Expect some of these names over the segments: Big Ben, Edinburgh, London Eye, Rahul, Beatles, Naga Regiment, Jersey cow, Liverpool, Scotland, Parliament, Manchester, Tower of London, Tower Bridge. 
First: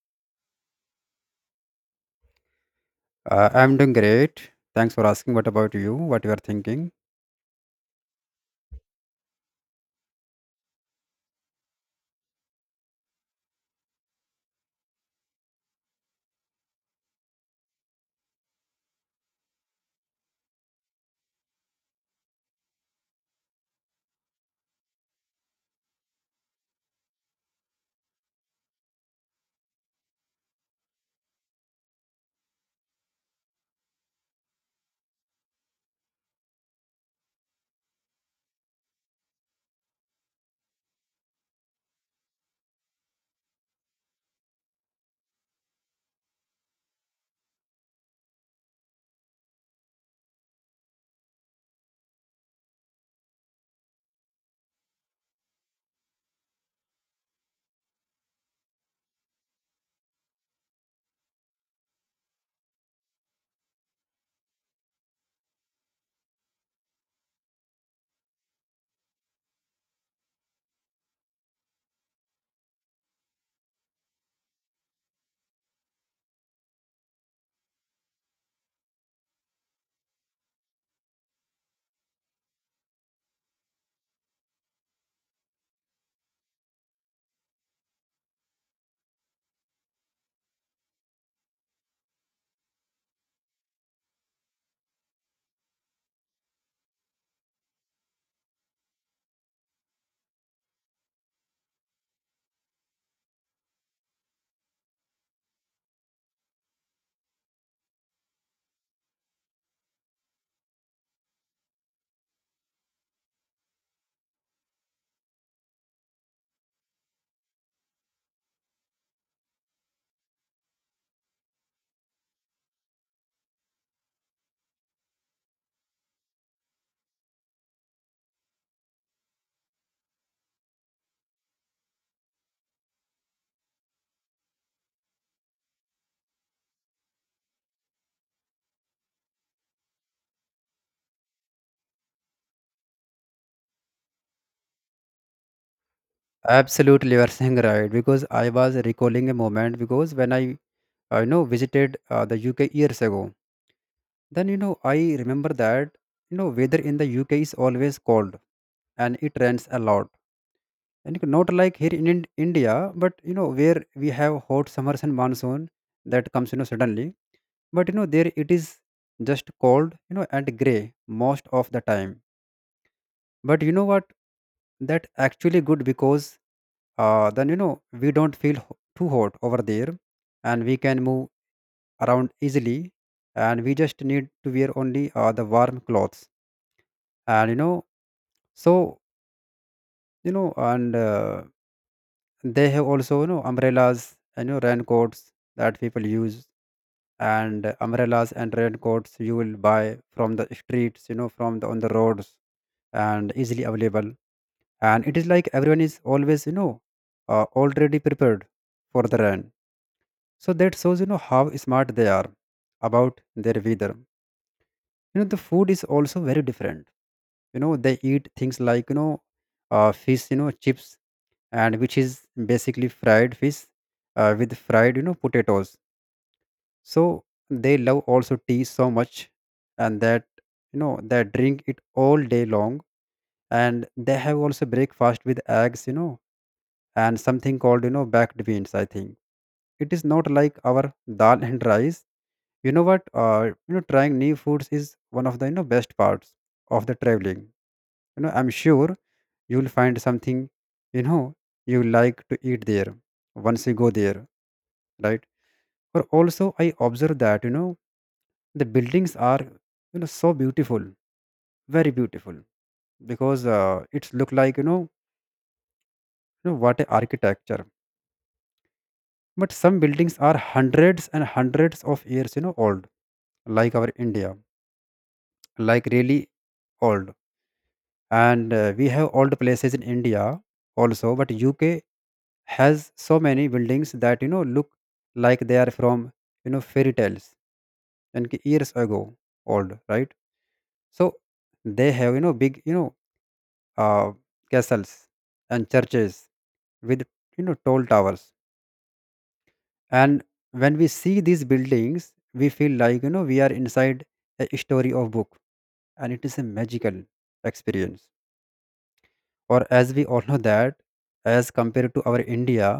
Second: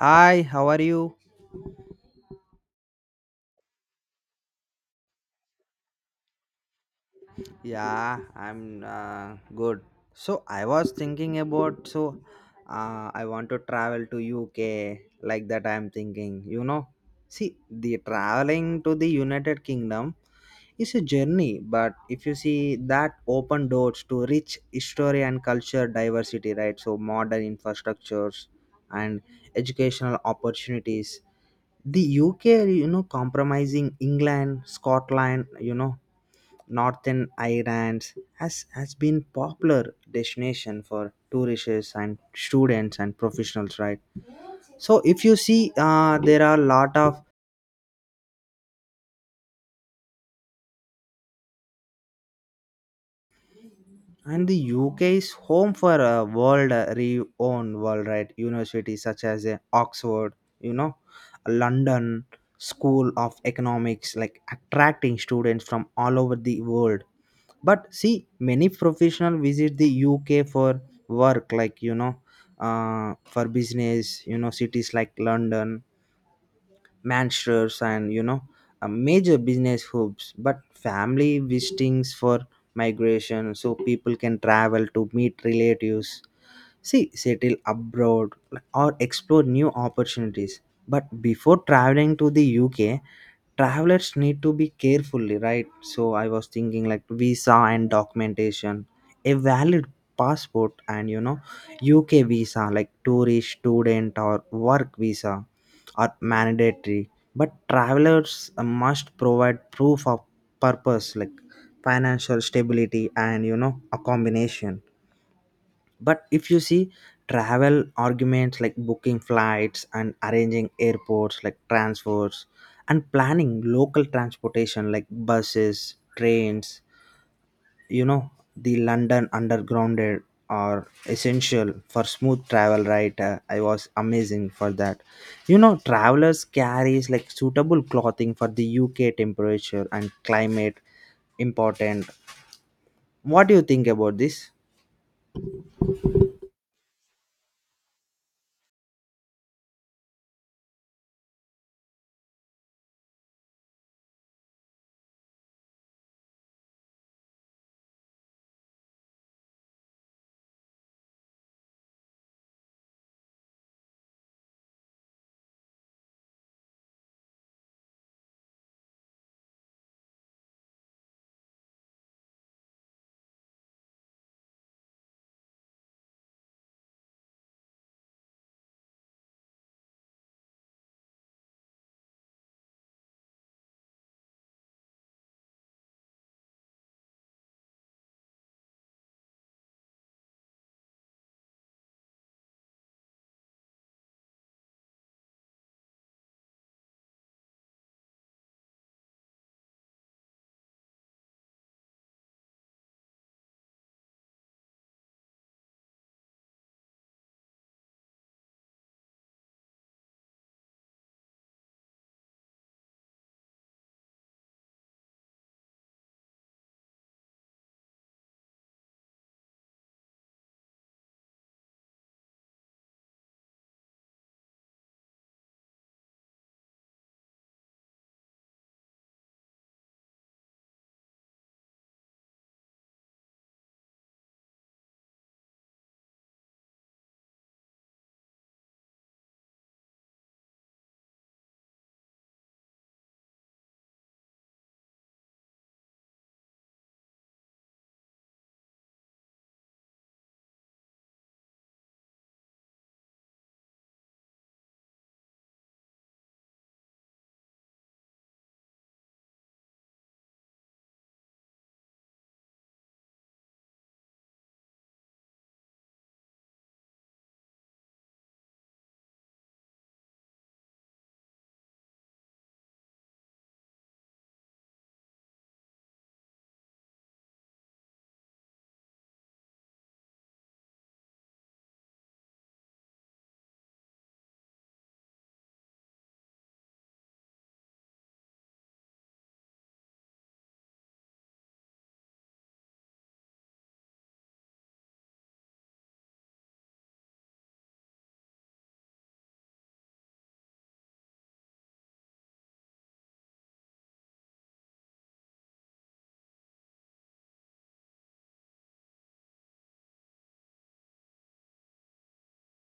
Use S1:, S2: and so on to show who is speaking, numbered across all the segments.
S1: Hi, how are you?
S2: I'm doing great. Thanks for asking. What about you? What you are thinking?
S1: Yeah, I'm good. So I was thinking about I want to travel to UK like that I'm thinking. See, the traveling to the United Kingdom is a journey, but if you see that open doors to rich history and culture diversity, right? So modern infrastructures and educational opportunities. The UK, compromising England, Scotland, Northern Ireland has been popular destination for tourists and students and professionals, right? So if you see, there are a lot of, and the UK is home for a world renowned world right universities such as Oxford, you know, London School of Economics, like attracting students from all over the world. But see many professional visit the UK for work like for business, cities like London, Manchester, and major business hubs. But family visitings for migration, so people can travel to meet relatives, see settle abroad, or explore new opportunities. But before traveling to the UK, travelers need to be carefully, right? So I was thinking like visa and documentation, a valid passport, and UK visa like tourist, student, or work visa are mandatory. But travelers must provide proof of purpose like financial stability and a combination. But if you see, travel arguments like booking flights and arranging airports like transfers, and planning local transportation like buses, trains, you know the London undergrounded are essential for smooth travel, right? I was amazing for that. Travelers carries like suitable clothing for the UK temperature and climate, important. What do you think about this?
S2: Absolutely, you are saying right. Because I was recalling a moment because when I, visited the UK years ago, then I remember that weather in the UK is always cold, and it rains a lot. And not like here in India, but where we have hot summers and monsoon that comes suddenly. But there it is just cold, and gray most of the time. But you know what, that actually good, because then we don't feel too hot over there, and we can move around easily, and we just need to wear only the warm clothes. And you know so you know and uh, they have also, umbrellas, and raincoats that people use. And umbrellas and raincoats you will buy from the streets, from the on the roads, and easily available. And it is like everyone is always already prepared for the rain. So that shows, how smart they are about their weather. The food is also very different. They eat things like, fish, chips, and which is basically fried fish with fried, potatoes. So they love also tea so much, and that, they drink it all day long. And they have also breakfast with eggs, and something called, baked beans, I think. It is not like our dal and rice. You know what you know Trying new foods is one of the best parts of the traveling. I'm sure you'll find something you know you like to eat there once you go there, right? Or also I observe that the buildings are, so beautiful, very beautiful, because it's look like, you know what a architecture. But some buildings are hundreds and hundreds of years, old, like our India, like really old. And we have old places in India also, but UK has so many buildings that look like they are from, fairy tales, and ki years ago old, right? So they have, big, uh, castles and churches with, tall towers. And when we see these buildings, we feel like, we are inside a story of book, and it is a magical experience. Or as we all know that, as compared to our India,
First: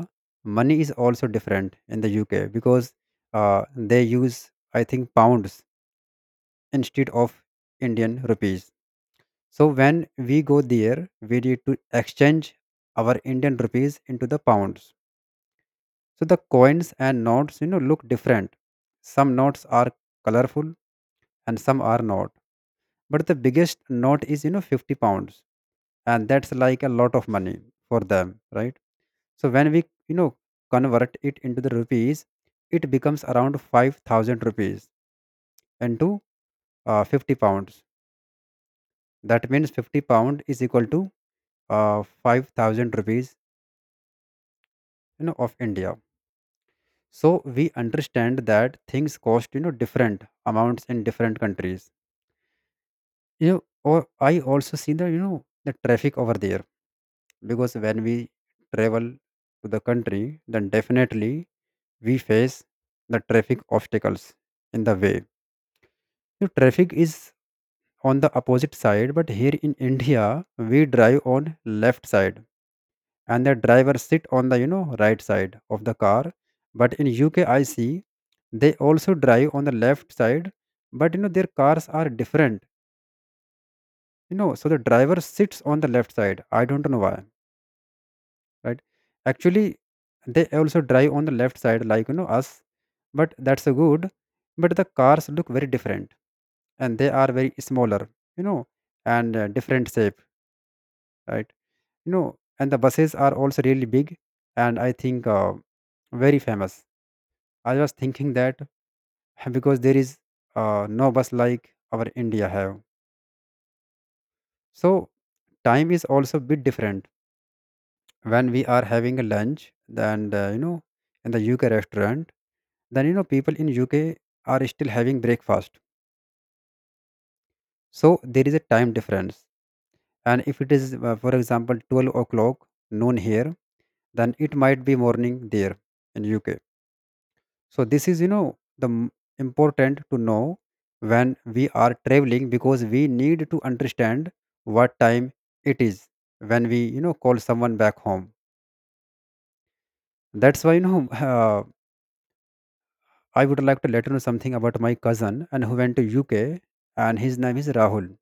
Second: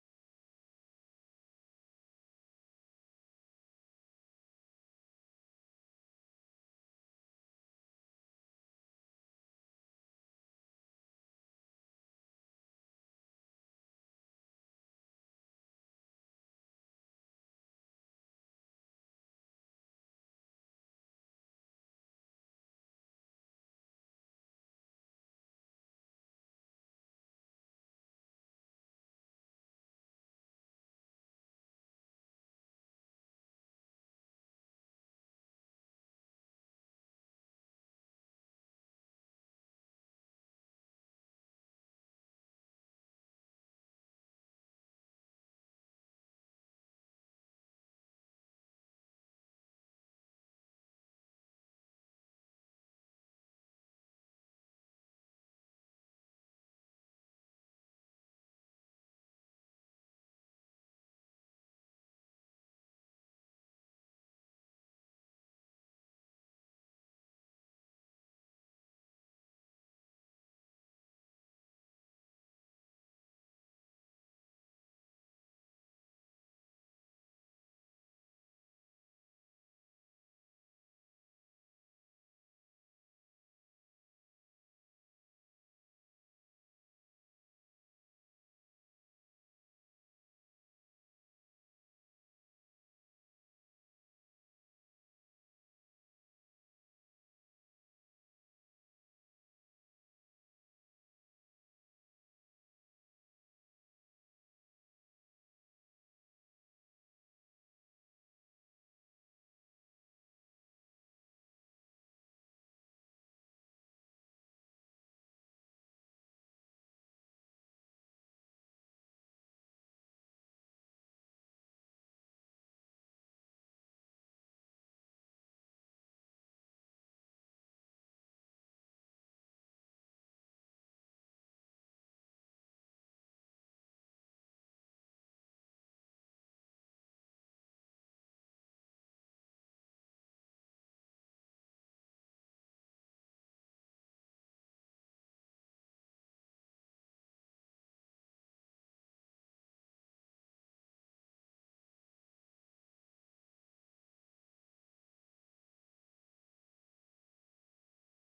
S2: money is also different in the UK, because they use, I think, pounds, instead of Indian rupees. So when we go there, we need to exchange our Indian rupees into the pounds. So the coins and notes, look different. Some notes are colorful, and some are not. But the biggest note is, 50 pounds. And that's like a lot of money for them, right? So when we, convert it into the rupees, it becomes around 5,000 rupees into 50 pounds. That means 50 pound is equal to 5,000 rupees, of India. So we understand that things cost, different amounts in different countries. Or I also see the, the traffic over there, because when we travel to the country, then definitely we face the traffic obstacles in the way. The traffic is on the opposite side, but here in India we drive on left side, and the driver sit on the right side of the car. But in UK I see they also drive on the left side, but their cars are different, so the driver sits on the left side. I don't know why, right? Actually, they also drive on the left side like, us. But that's a good. But the cars look very different, and they are very smaller, you know and different shape, right? you know and the buses are also really big. And I think, very famous. I was thinking that because there is no bus like our India have. So time is also a bit different. When we are having a lunch, then in the UK restaurant, then people in UK are still having breakfast. So there is a time difference, and if it is for example 12 o'clock noon here, then it might be morning there in UK. So this is, the important to know when we are traveling, because we need to understand what time it is when we, call someone back home. That's why, I would like to let you know something about my cousin and who went to UK, and his name is Rahul.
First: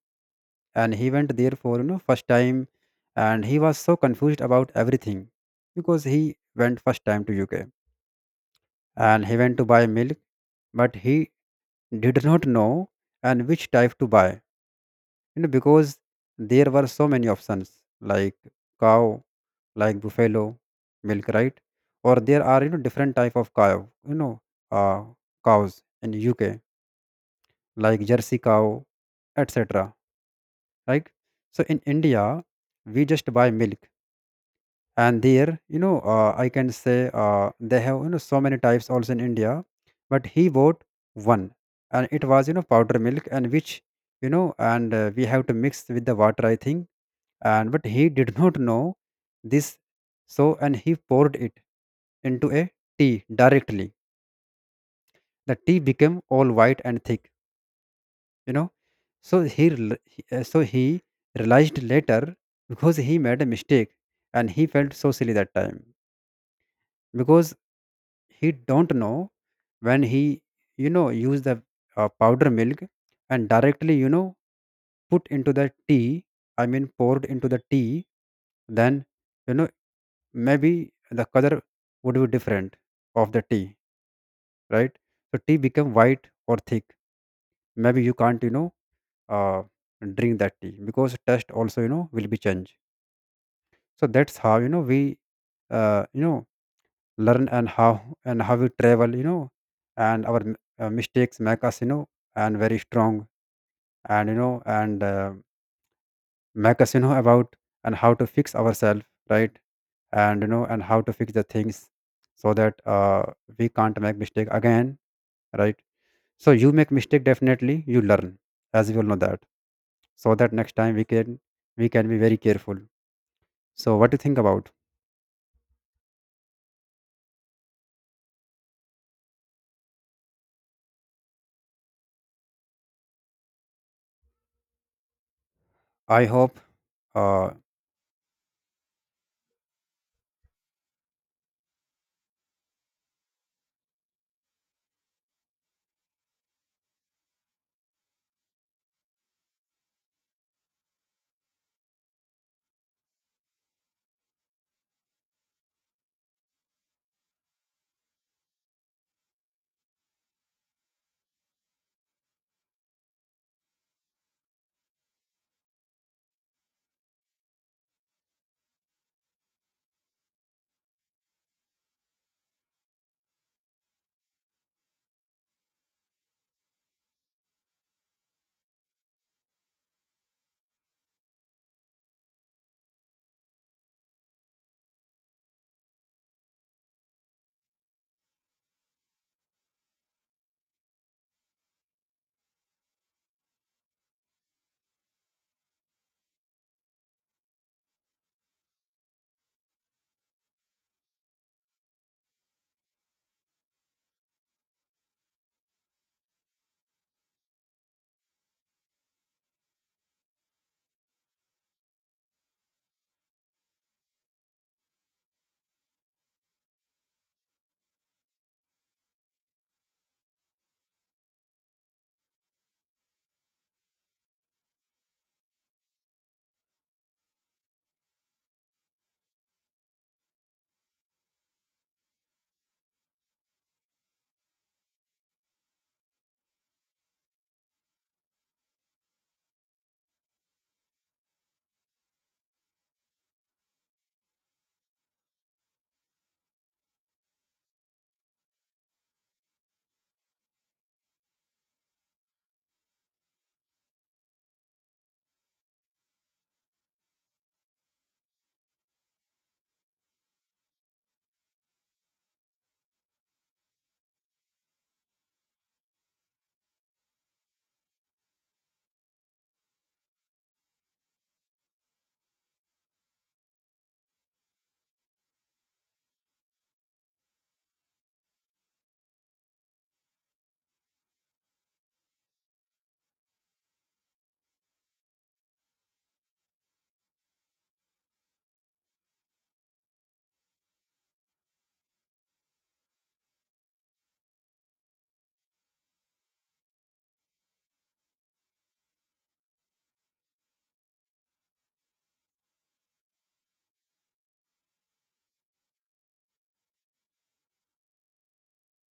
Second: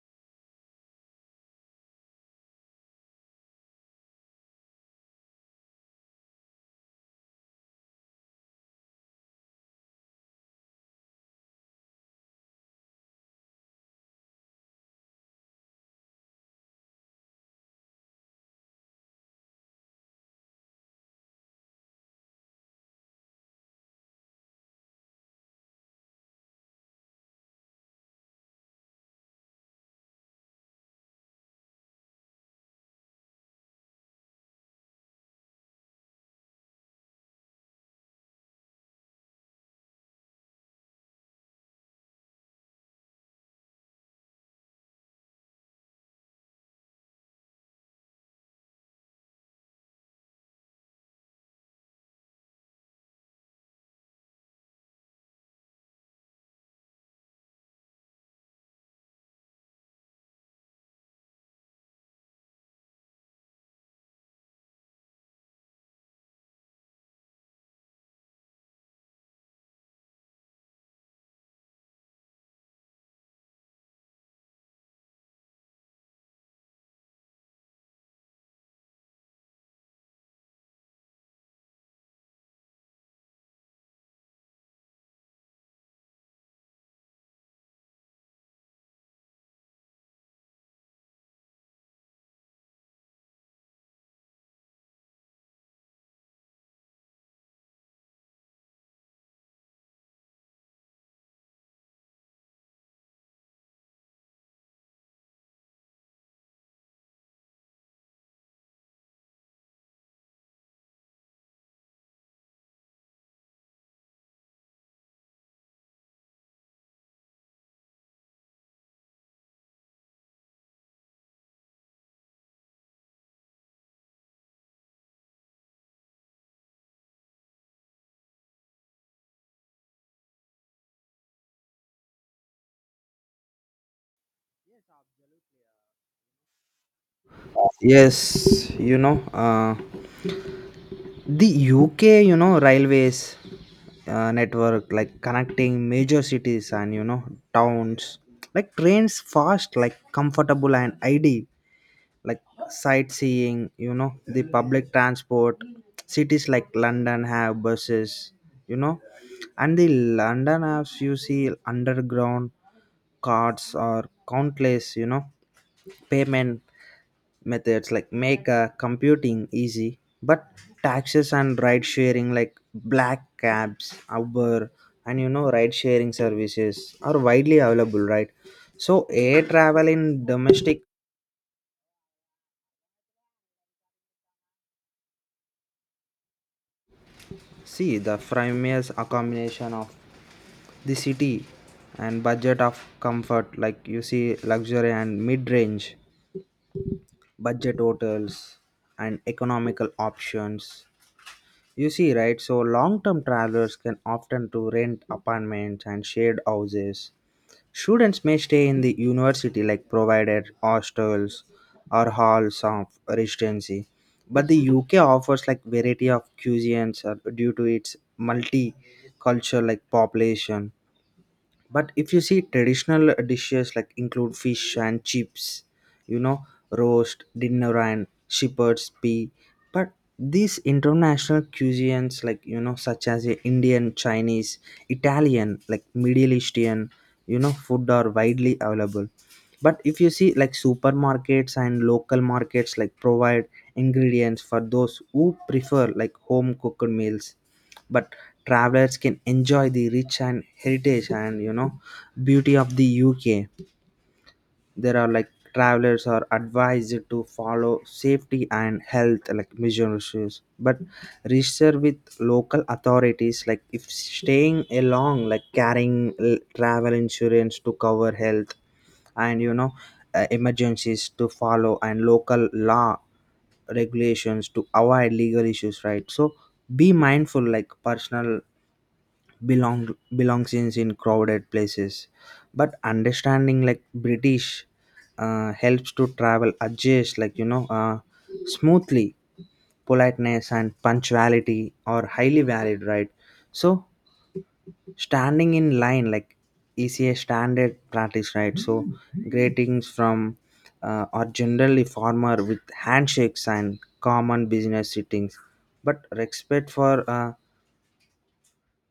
S2: And he went there for, first time, and he was so confused about everything, because he went first time to UK, and he went to buy milk, but he did not know and which type to buy, because there were so many options, like cow, like buffalo milk, right? Or there are, different type of cow, you know uh, cows in UK, like Jersey cow, etc. Right? So in India, we just buy milk, and there, I can say they have, so many types also in India, but he bought one, and it was, powder milk, and which, you know, and we have to mix with the water, I think. And but he did not know this. So and he poured it into a tea directly. The tea became all white and thick, you know so he so he realized later, because he made a mistake, and he felt so silly that time, because he don't know when he, use the powder milk, and directly, put into the tea. I mean, poured into the tea. Then, you know maybe the color would be different of the tea, right? So tea become white or thick. Maybe you can't, uh, drink that tea because taste also, will be changed. So that's how, we uh, you know learn. And how, and how we travel, and our mistakes make us, and very strong. And make us, about and how to fix ourselves, right? And and how to fix the things, so that we can't make mistake again, right? So you make mistake, definitely you learn, as we all know that. So that next time we can, we can be very careful. So what do you think about? I hope, uh,
S1: Yes, the UK, railways network like connecting major cities and towns, like trains fast, like comfortable and ID, like sightseeing. The public transport. Cities like London have buses. You know, and the London apps you see underground cards are countless. Payment methods like make computing easy, but taxes and ride sharing like black cabs, Uber, and ride sharing services are widely available, right? So air travel in domestic, see the famous accommodation of the city and budget of comfort like you see luxury and mid-range budget hotels and economical options. You see, right? So long-term travelers can often to rent apartments and shared houses. Students may stay in the university like provided hostels or halls of residency. But the UK offers like variety of cuisines due to its multicultural like population. But if you see traditional dishes like include fish and chips, you know roast dinner and shepherd's pie. But these international cuisines like such as the Indian, Chinese, Italian, like Middle Eastern food are widely available. But if you see like supermarkets and local markets like provide ingredients for those who prefer like home cooked meals. But travelers can enjoy the rich and heritage and beauty of the UK. There are like travelers are advised to follow safety and health like measures, but register with local authorities, like if staying along, like carrying travel insurance to cover health and emergencies, to follow and local law regulations to avoid legal issues, right? So be mindful like personal belongs in crowded places. But understanding like British helps to travel adjust like smoothly. Politeness and punctuality are highly valued, right? So standing in line like is a standard practice, right? So greetings from are generally formal with handshakes and common business settings, but respect for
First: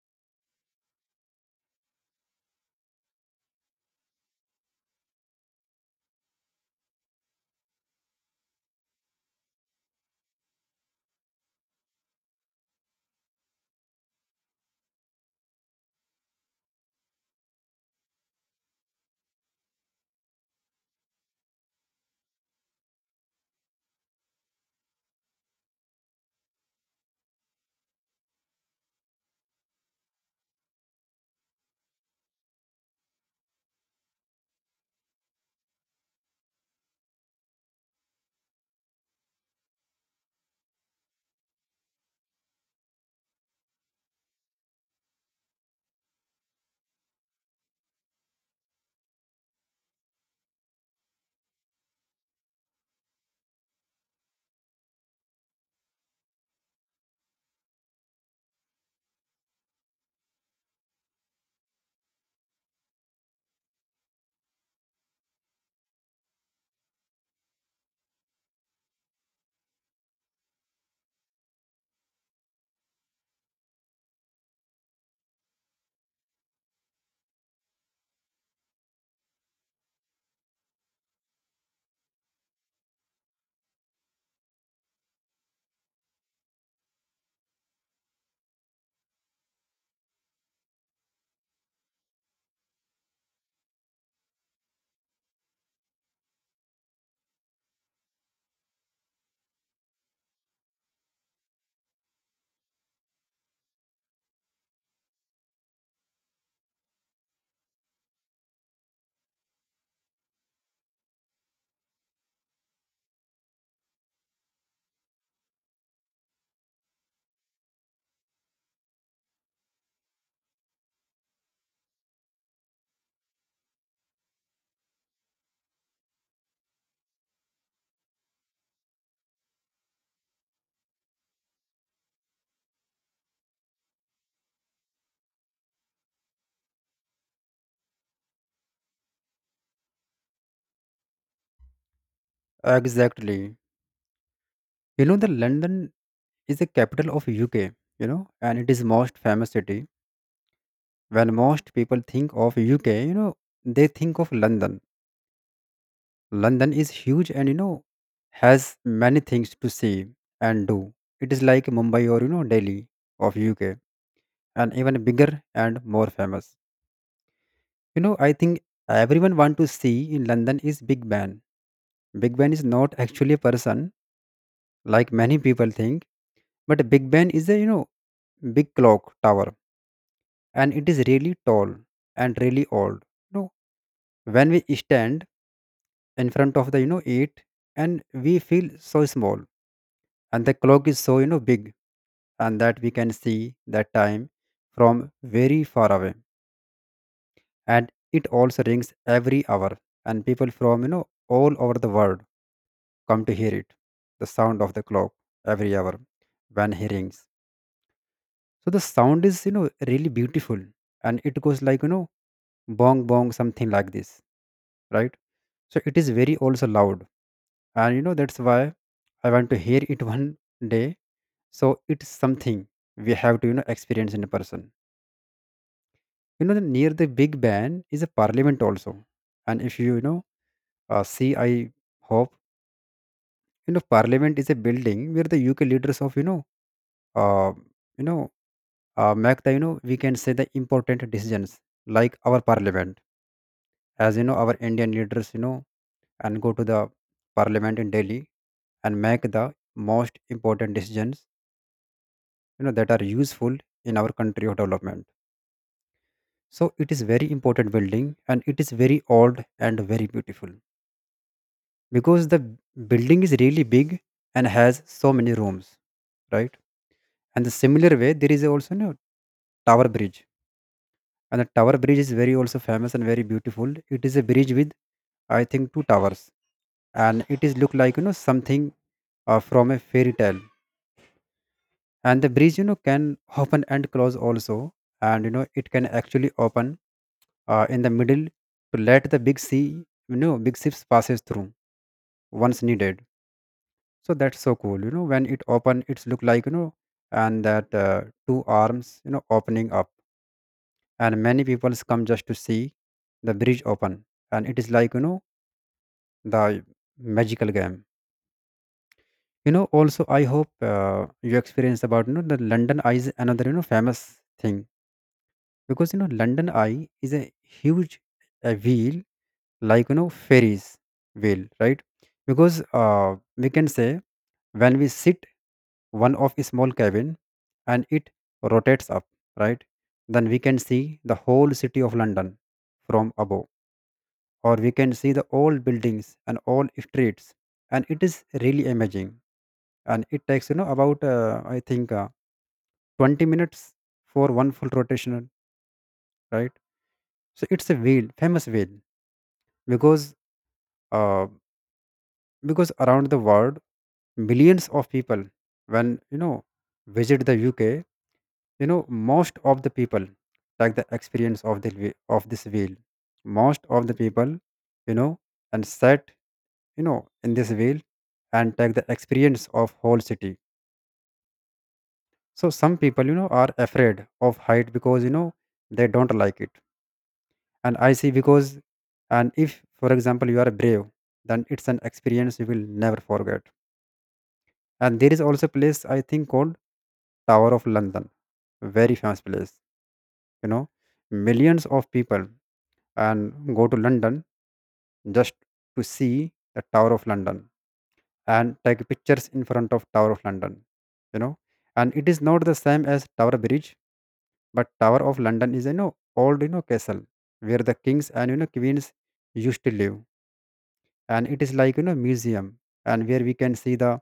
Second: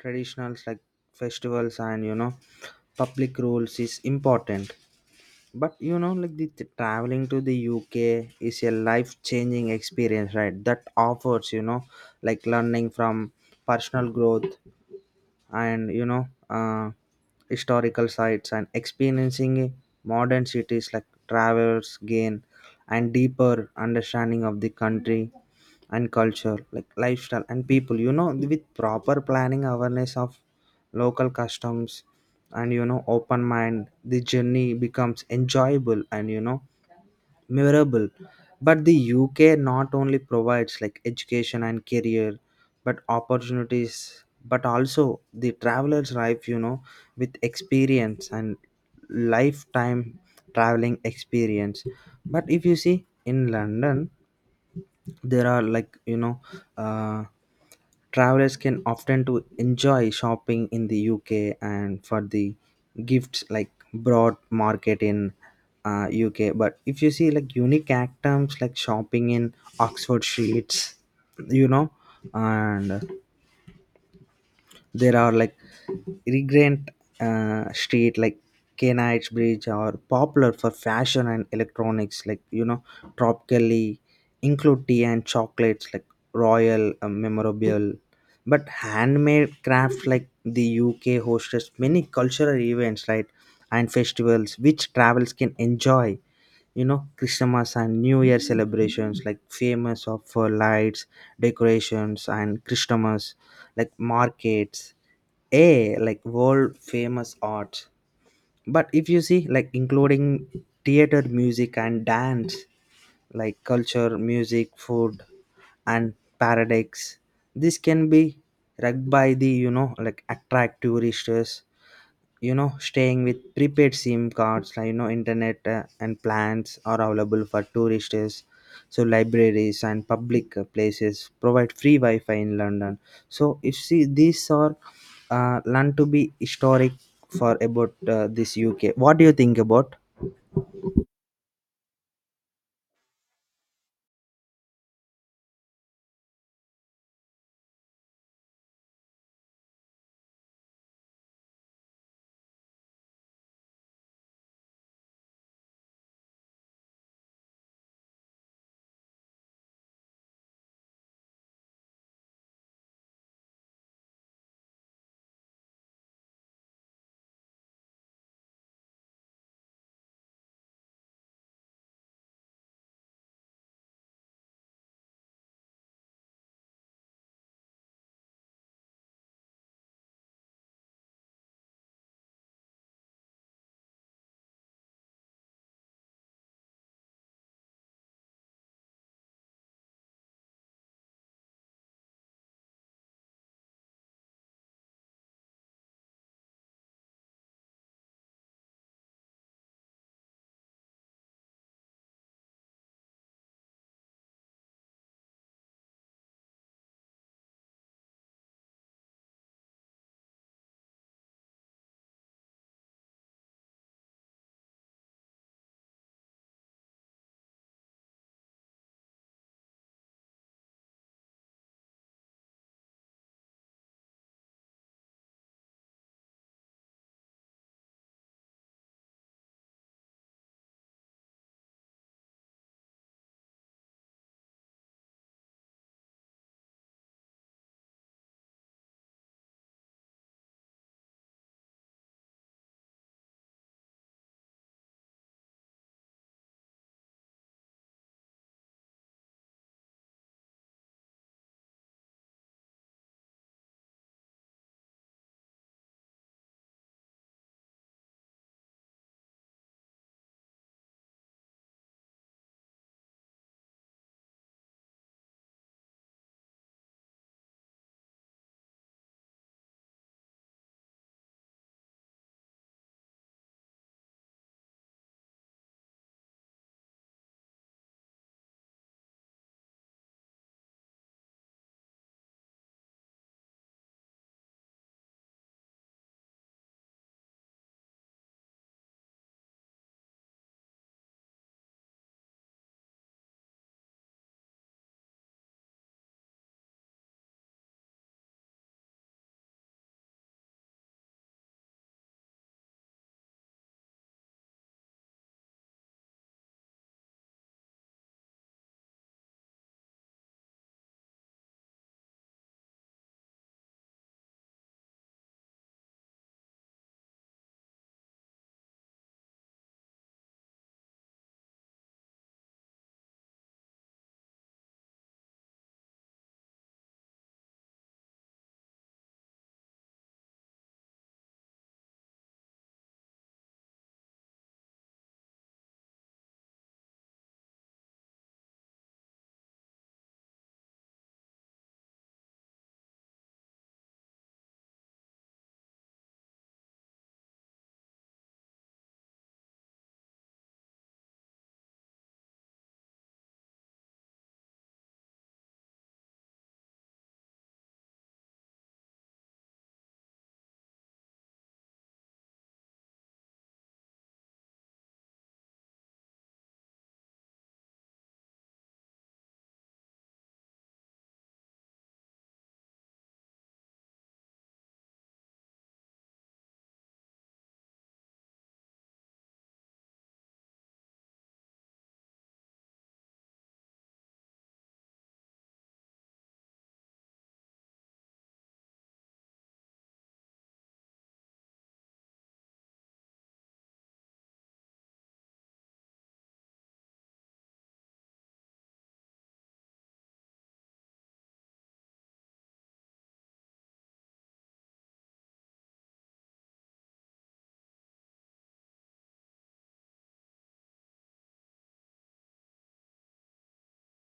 S1: traditionals like festivals and public rules is important. But like the traveling to the UK is a life changing experience, right, that offers like learning from personal growth and historical sites, and experiencing modern cities like travelers gain and deeper understanding of the country and culture like lifestyle and people, with proper planning, awareness of local customs and open mind, the journey becomes enjoyable and memorable. But the UK not only provides like education and career but opportunities, but also the traveler's life, with experience and lifetime traveling experience. But if you see in London there are like uh, travelers can often to enjoy shopping in the UK, and for the gifts like broad market in UK. But if you see like unique items like shopping in Oxford Streets, you know and there are like Regent Street, like Canites Bridge are popular for fashion and electronics, like tropically include tea and chocolates, like royal memorable, but handmade crafts like the UK hosts many cultural events, right, and festivals which travels can enjoy. Christmas and New Year celebrations like famous of for lights, decorations, and Christmas like markets, a like world famous art, but if you see like including theater, music, and dance, like culture, music, food, and paradise. This can be rugged by the, like, attract tourists. Staying with prepaid SIM cards like internet and plans are available for tourists. So libraries and public places provide free Wi-Fi in London. So if see, these are learn to be historic for about this UK. What do you think about?
S2: exactly. You know the London is the capital of UK, and it is most famous city. When most people think of UK, they think of London. London is huge, and has many things to see and do. It is like Mumbai or, Delhi of UK, and even bigger and more famous. I think everyone want to see in London is Big Ben. Big Ben is not actually a person like many people think. But Big Ben is a, big clock tower, and it is really tall and really old. You know, when we stand in front of the, it, and we feel so small, and the clock is so, big, and that we can see that time from very far away, and it also rings every hour, and people from, all over the world come to hear it, the sound of the clock every hour when he rings. So the sound is really beautiful, and it goes like bong bong something like this, right. So it is very also loud, and that's why I want to hear it one day. So it's something we have to experience in a person. The, near the big band is a parliament also. And if you you know see, I hope parliament is a building where the UK leaders of uh, you know make the, we can say, the important decisions, like our parliament. As you know, our Indian leaders, and go to the parliament in Delhi and make the most important decisions, that are useful in our country or development. So it is very important building, and it is very old and very beautiful because the building is really big and has so many rooms, right. And the similar way there is also no Tower Bridge. And the Tower Bridge is very also famous and very beautiful. It is a bridge with, I think, two towers. And it is look like something, from a fairy tale. And the breeze can open and close also. And it can actually open in the middle, to let the big sea, big ships passes through once needed. So that's so cool, when it open it's look like, and that two arms opening up. And many people come just to see the bridge open. And it is like the magical game. Also I hope, you experience about, the London Eye is another famous thing. Because London Eye is a huge wheel, like Ferris wheel, right. Because we can say, when we sit one of a small cabin and it rotates up, right, then we can see the whole city of London from above, or we can see the old buildings and all streets, and it is really amazing. And it takes about I think, 20 minutes for one full rotation, right. So it's a wheel, famous wheel, because uh, because around the world millions of people, when visit the UK, most of the people like the experience of of this wheel. Most of the people, you know and sat in this wheel, and take the experience of whole city. So some people are afraid of height because they don't like it, and I see because. And if for example you are brave, then it's an experience you will never forget. And there is also a place, I think, called Tower of London, very famous place. You know, millions of people and go to London just to see the Tower of London and take pictures in front of Tower of London. You know, and it is not the same as Tower Bridge, but Tower of London is old, castle where the kings and, queens used to live, and it is like museum, and where we can see the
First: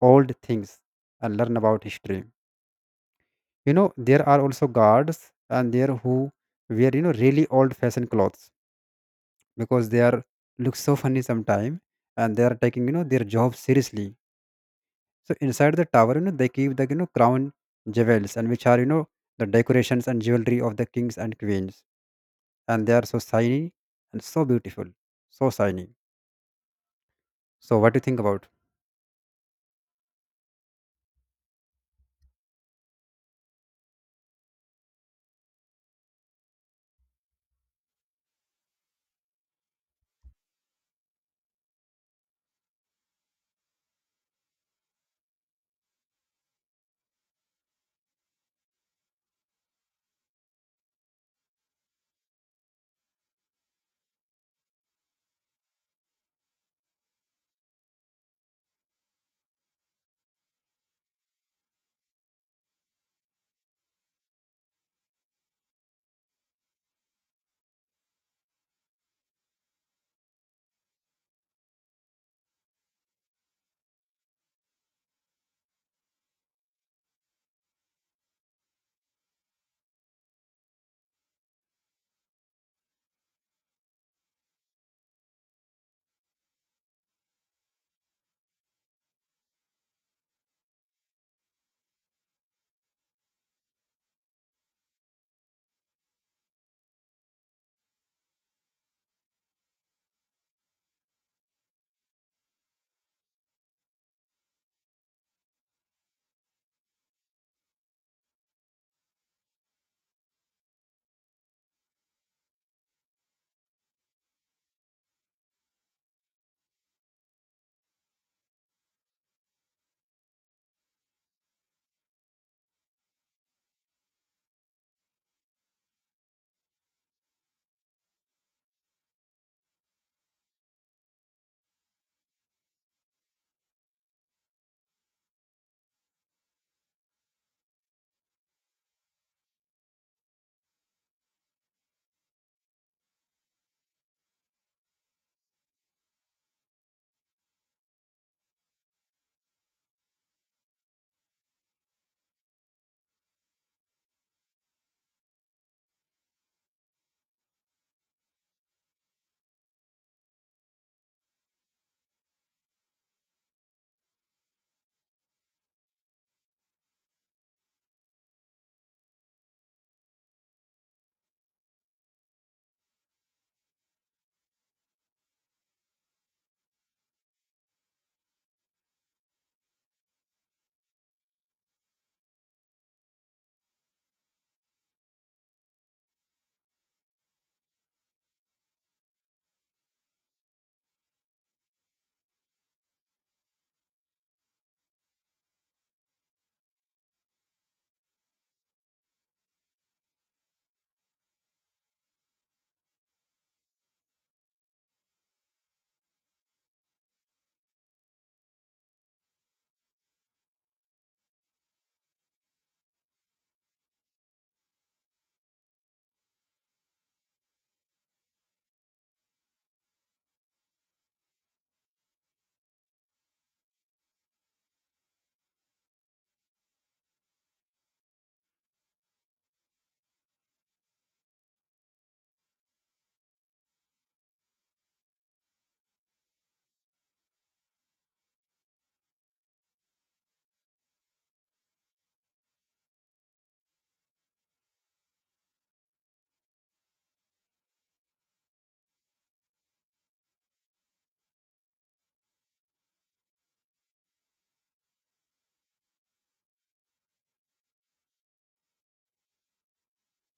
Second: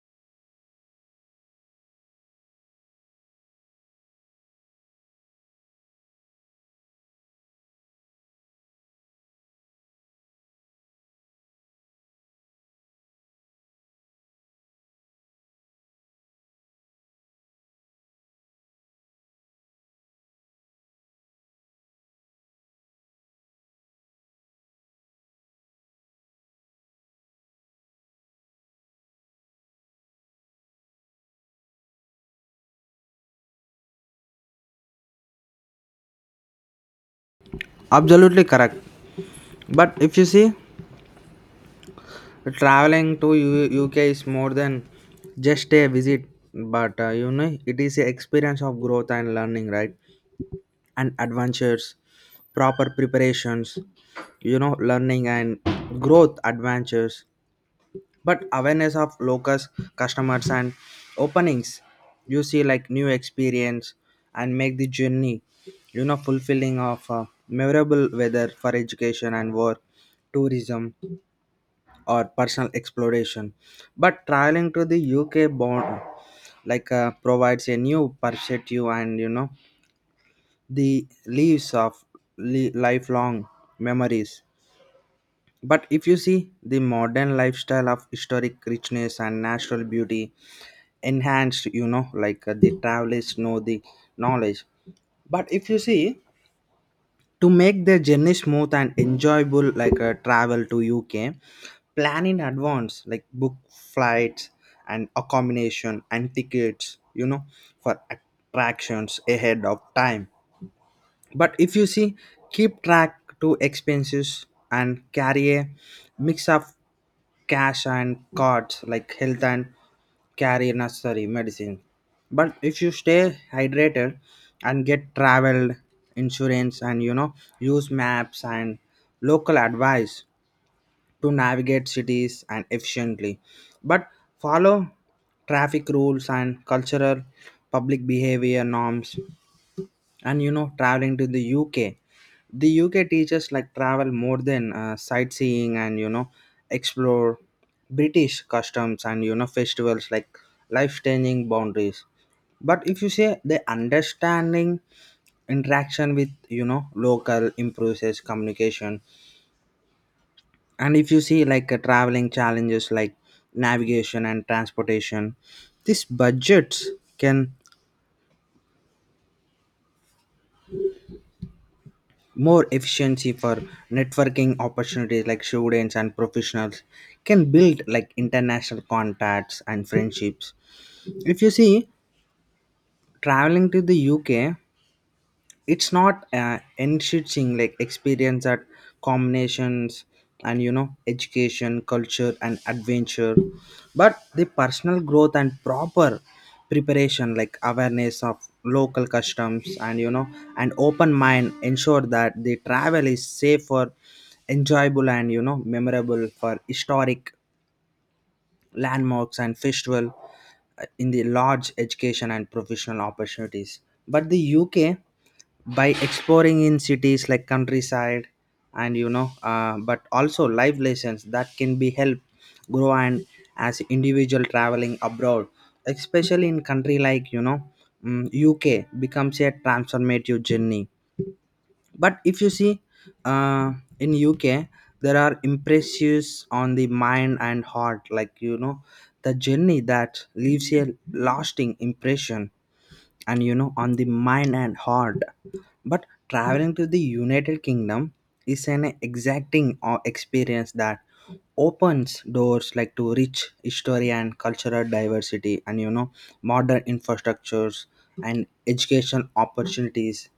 S2: old things and learn about history. There are also guards and there who wear really old fashioned clothes, because they are look so funny sometime, and they are taking their job seriously. So inside the tower, they keep the, crown jewels, and which are, the decorations and jewelry of the kings and queens, and they are so shiny and so beautiful, so shiny. So what do you think about?
S1: Absolutely correct. But if you see, traveling to UK is more than just a visit, but it is a experience of growth and learning, right, and adventures, proper preparations, learning and growth adventures. But awareness of locals, customers, and openings, you see, like new experience and make the journey, fulfilling of memorable weather for education and work tourism or personal exploration. But traveling to the UK bond like provides a new perspective, and the leaves of lifelong memories. But if you see the modern lifestyle of historic richness and natural beauty enhanced, like the travelers know the knowledge. But if you see, to make the journey smooth and enjoyable, like travel to UK, plan in advance, like book flights and accommodation and tickets, for attractions ahead of time. But if you see, keep track to expenses and carry a mix of cash and cards, like health, and carry necessary medicine. But if you stay hydrated and get travel insurance and use maps and local advice to navigate cities and efficiently. But follow traffic rules and cultural public behavior norms, and traveling to the UK. The UK teaches like travel more than sightseeing, and explore British customs and festivals like life changing boundaries. But if you say the understanding interaction with local improves communication. And if you see, like traveling challenges like navigation and transportation, these budgets can more efficiency for networking opportunities, like students and professionals can build like international contacts and friendships. If you see traveling to the UK, it's not enriching like experience at combinations and education, culture, and adventure. But the personal growth and proper preparation, like awareness of local customs and an open mind, ensure that the travel is safer, enjoyable, and memorable for historic landmarks and festival in the large education and professional opportunities. But the UK, by exploring in cities like countryside and but also life lessons that can be helped grow and as individual traveling abroad, especially in country like UK, becomes a transformative journey. But if you see, uh, in UK there are impressions on the mind and heart like the journey that leaves a lasting impression and on the mind and heart. But traveling to the United Kingdom is an exacting experience that opens doors like to rich history and cultural diversity and modern infrastructures and education opportunities.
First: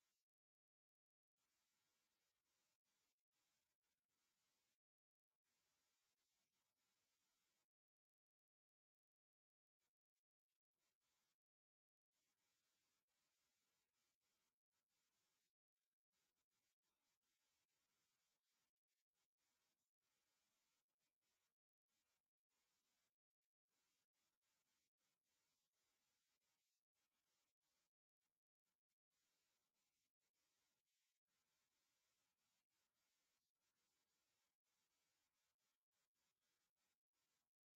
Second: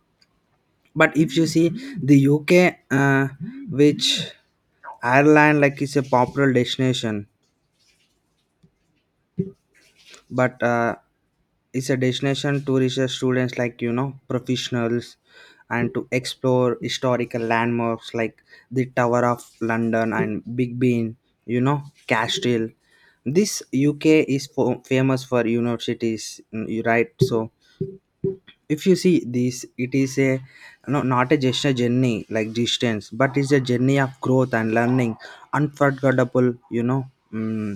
S1: But if you see the UK, uh, which Ireland like is a popular destination, but it's a destination to research students like professionals and to explore historical landmarks like the Tower of London and Big Ben, castile. This UK is for, famous for universities, you right? So if you see this, it is a no, not a just a journey like distance, but it's a journey of growth and learning, unforgettable. Mm,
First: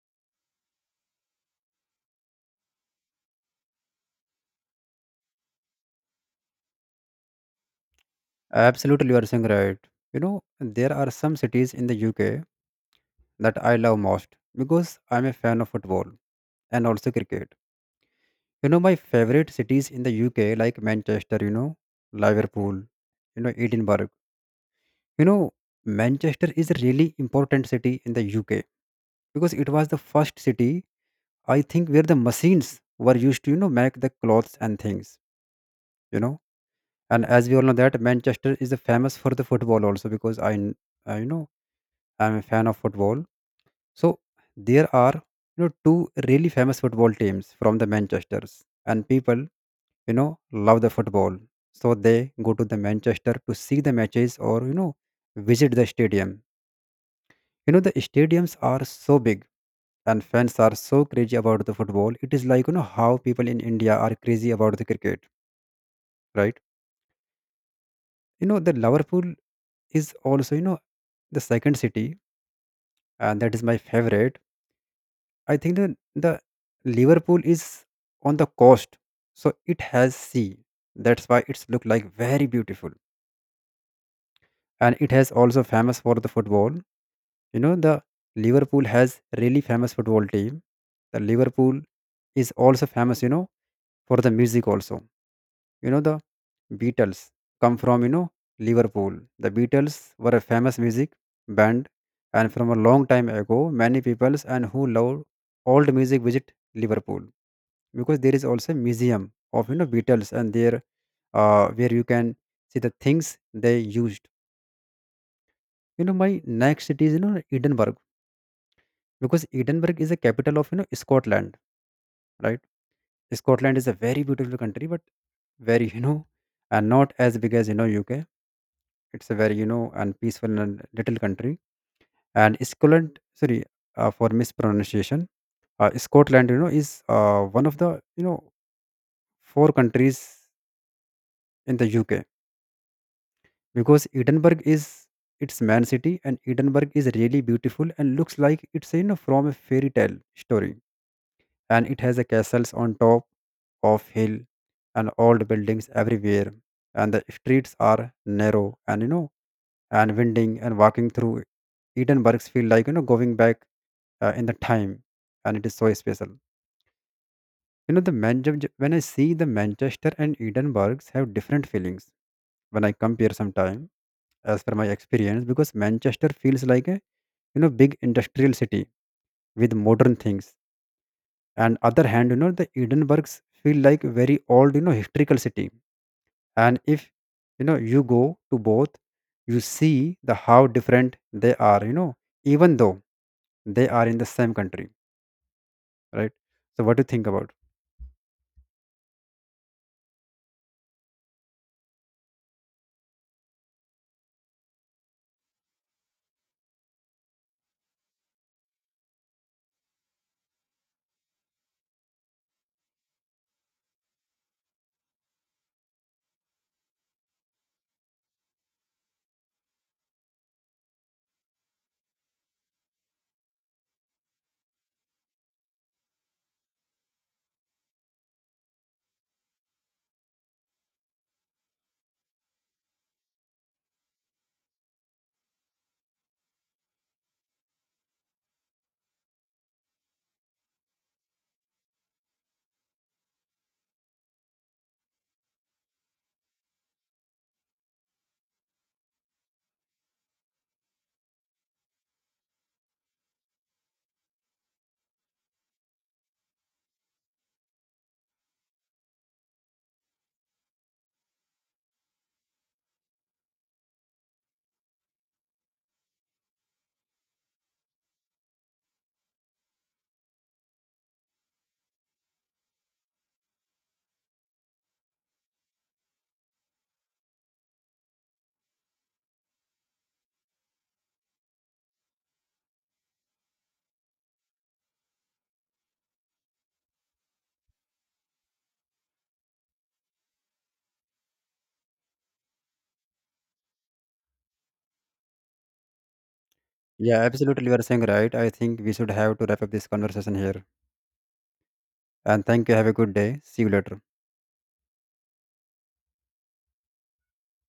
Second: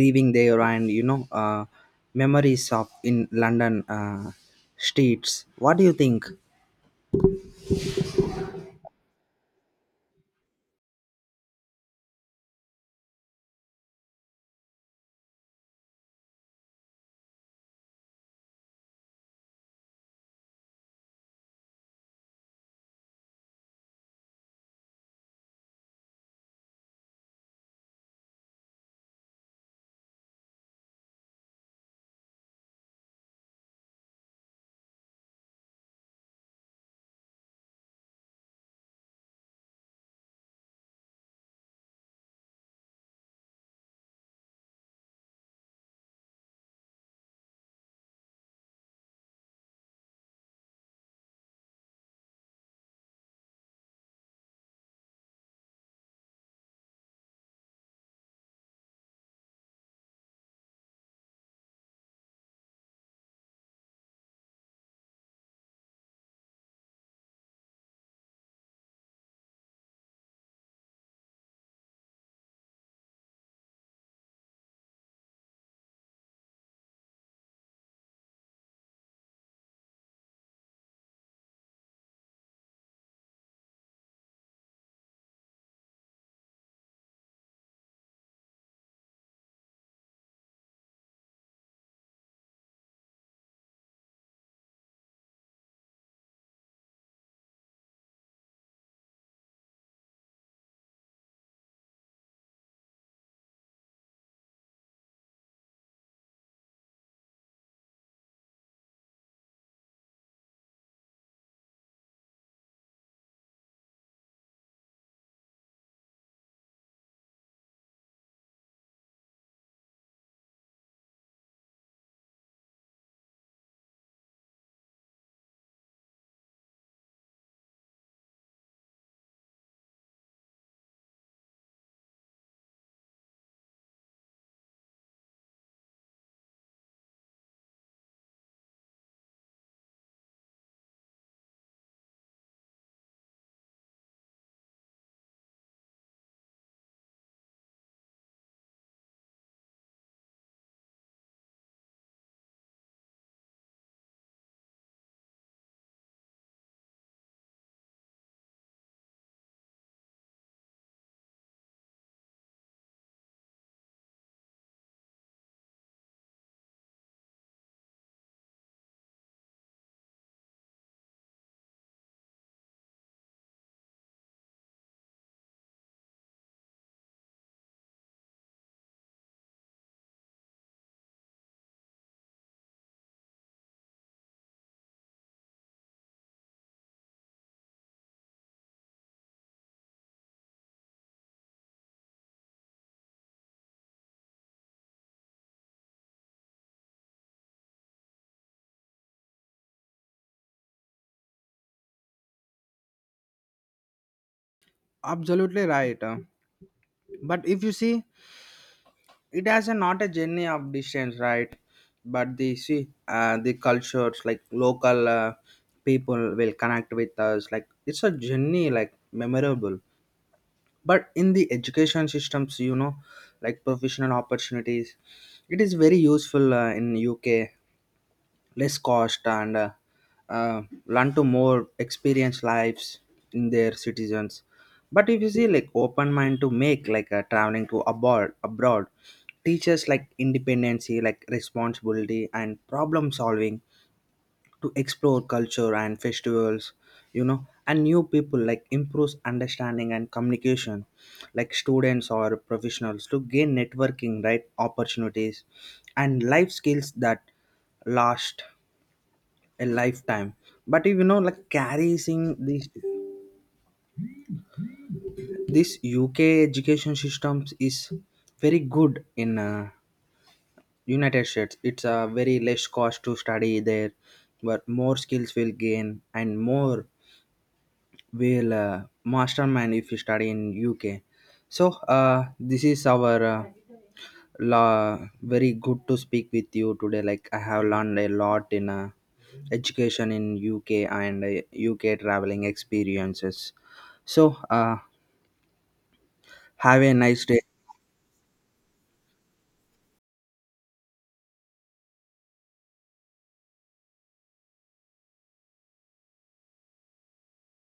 S1: Leaving there and memories of in London streets. What do you think?
S2: Absolutely, you are saying right. you know there are some cities in the UK that I love most, because I'm a fan of football and also cricket. My favorite cities in the UK, like Manchester, Liverpool, Edinburgh. you know Manchester is a really important city in the UK, because it was the first city, I think, where the machines were used to make the clothes and things. you know and as we all know that Manchester is famous for the football also, because I kn- you know I'm a fan of football. So there are, two really famous football teams from the Manchesters, and people you know love the football. So they go to the Manchester to see the matches, or visit the stadium. The stadiums are so big, and fans are so crazy about the football. It is like how people in India are crazy about the cricket, right. The Liverpool is also, the second city, and that is my favorite. I think the Liverpool is on the coast, so it has sea, that's why it's look like very beautiful. And it has also famous for the football. You know, the Liverpool has really famous football team. The Liverpool is also famous, for the music also. The Beatles come from, Liverpool. The Beatles were a famous music band, and from a long time ago, many peoples and who love old music visit Liverpool, because there is also a museum of, Beatles, and there where you can see the things they used. My next city is, Edinburgh, because Edinburgh is a capital of Scotland, right. Scotland is a very beautiful country, but very and not as big as UK. It's a very and peaceful and little country. And Scotland, sorry for mispronunciation. Scotland, is one of the, you know 4 countries in the UK. Because Edinburgh is its main city, and Edinburgh is really beautiful and looks like it's, from a fairy tale story. And it has a castles on top of hill, and old buildings everywhere, and the streets are narrow and, and winding, and walking through Edinburghs feel like, going back in the time, and it is so special. The Man- j- j- when I see the Manchester and Edinburghs have different feelings, when I compare sometime, as per my experience, because Manchester feels like a, big industrial city with modern things. And other hand, the Edinburghs feel like very old, historical city. And if you go to both, you see the how different they are, even though they are in the same country, right. So what do you think about?
S1: Absolutely right. But if you see, it has a not a journey of distance, right? But the see the cultures like local people will connect with us like it's a journey like memorable. But in the education systems, like professional opportunities, it is very useful in UK, less cost, and learn to more experienced lives in their citizens. But if you see like open mind to make like traveling to abroad teaches like independency, like responsibility and problem solving, to explore culture and festivals, you know and new people, like improves understanding and communication, like students or professionals to gain networking right opportunities and life skills that last a lifetime. But if you know like carrying this UK education systems is very good in United States, it's a very less cost to study there, but more skills will gain and more well mastermind if you study in UK. So this is our very good to speak with you today. Like I have learned a lot in education in UK and UK traveling experiences. So have a
S2: Yeah,
S1: nice day.
S2: absolutely, you are saying right. I think we should have to wrap up this conversation here. And thank you, have a good day, see you later.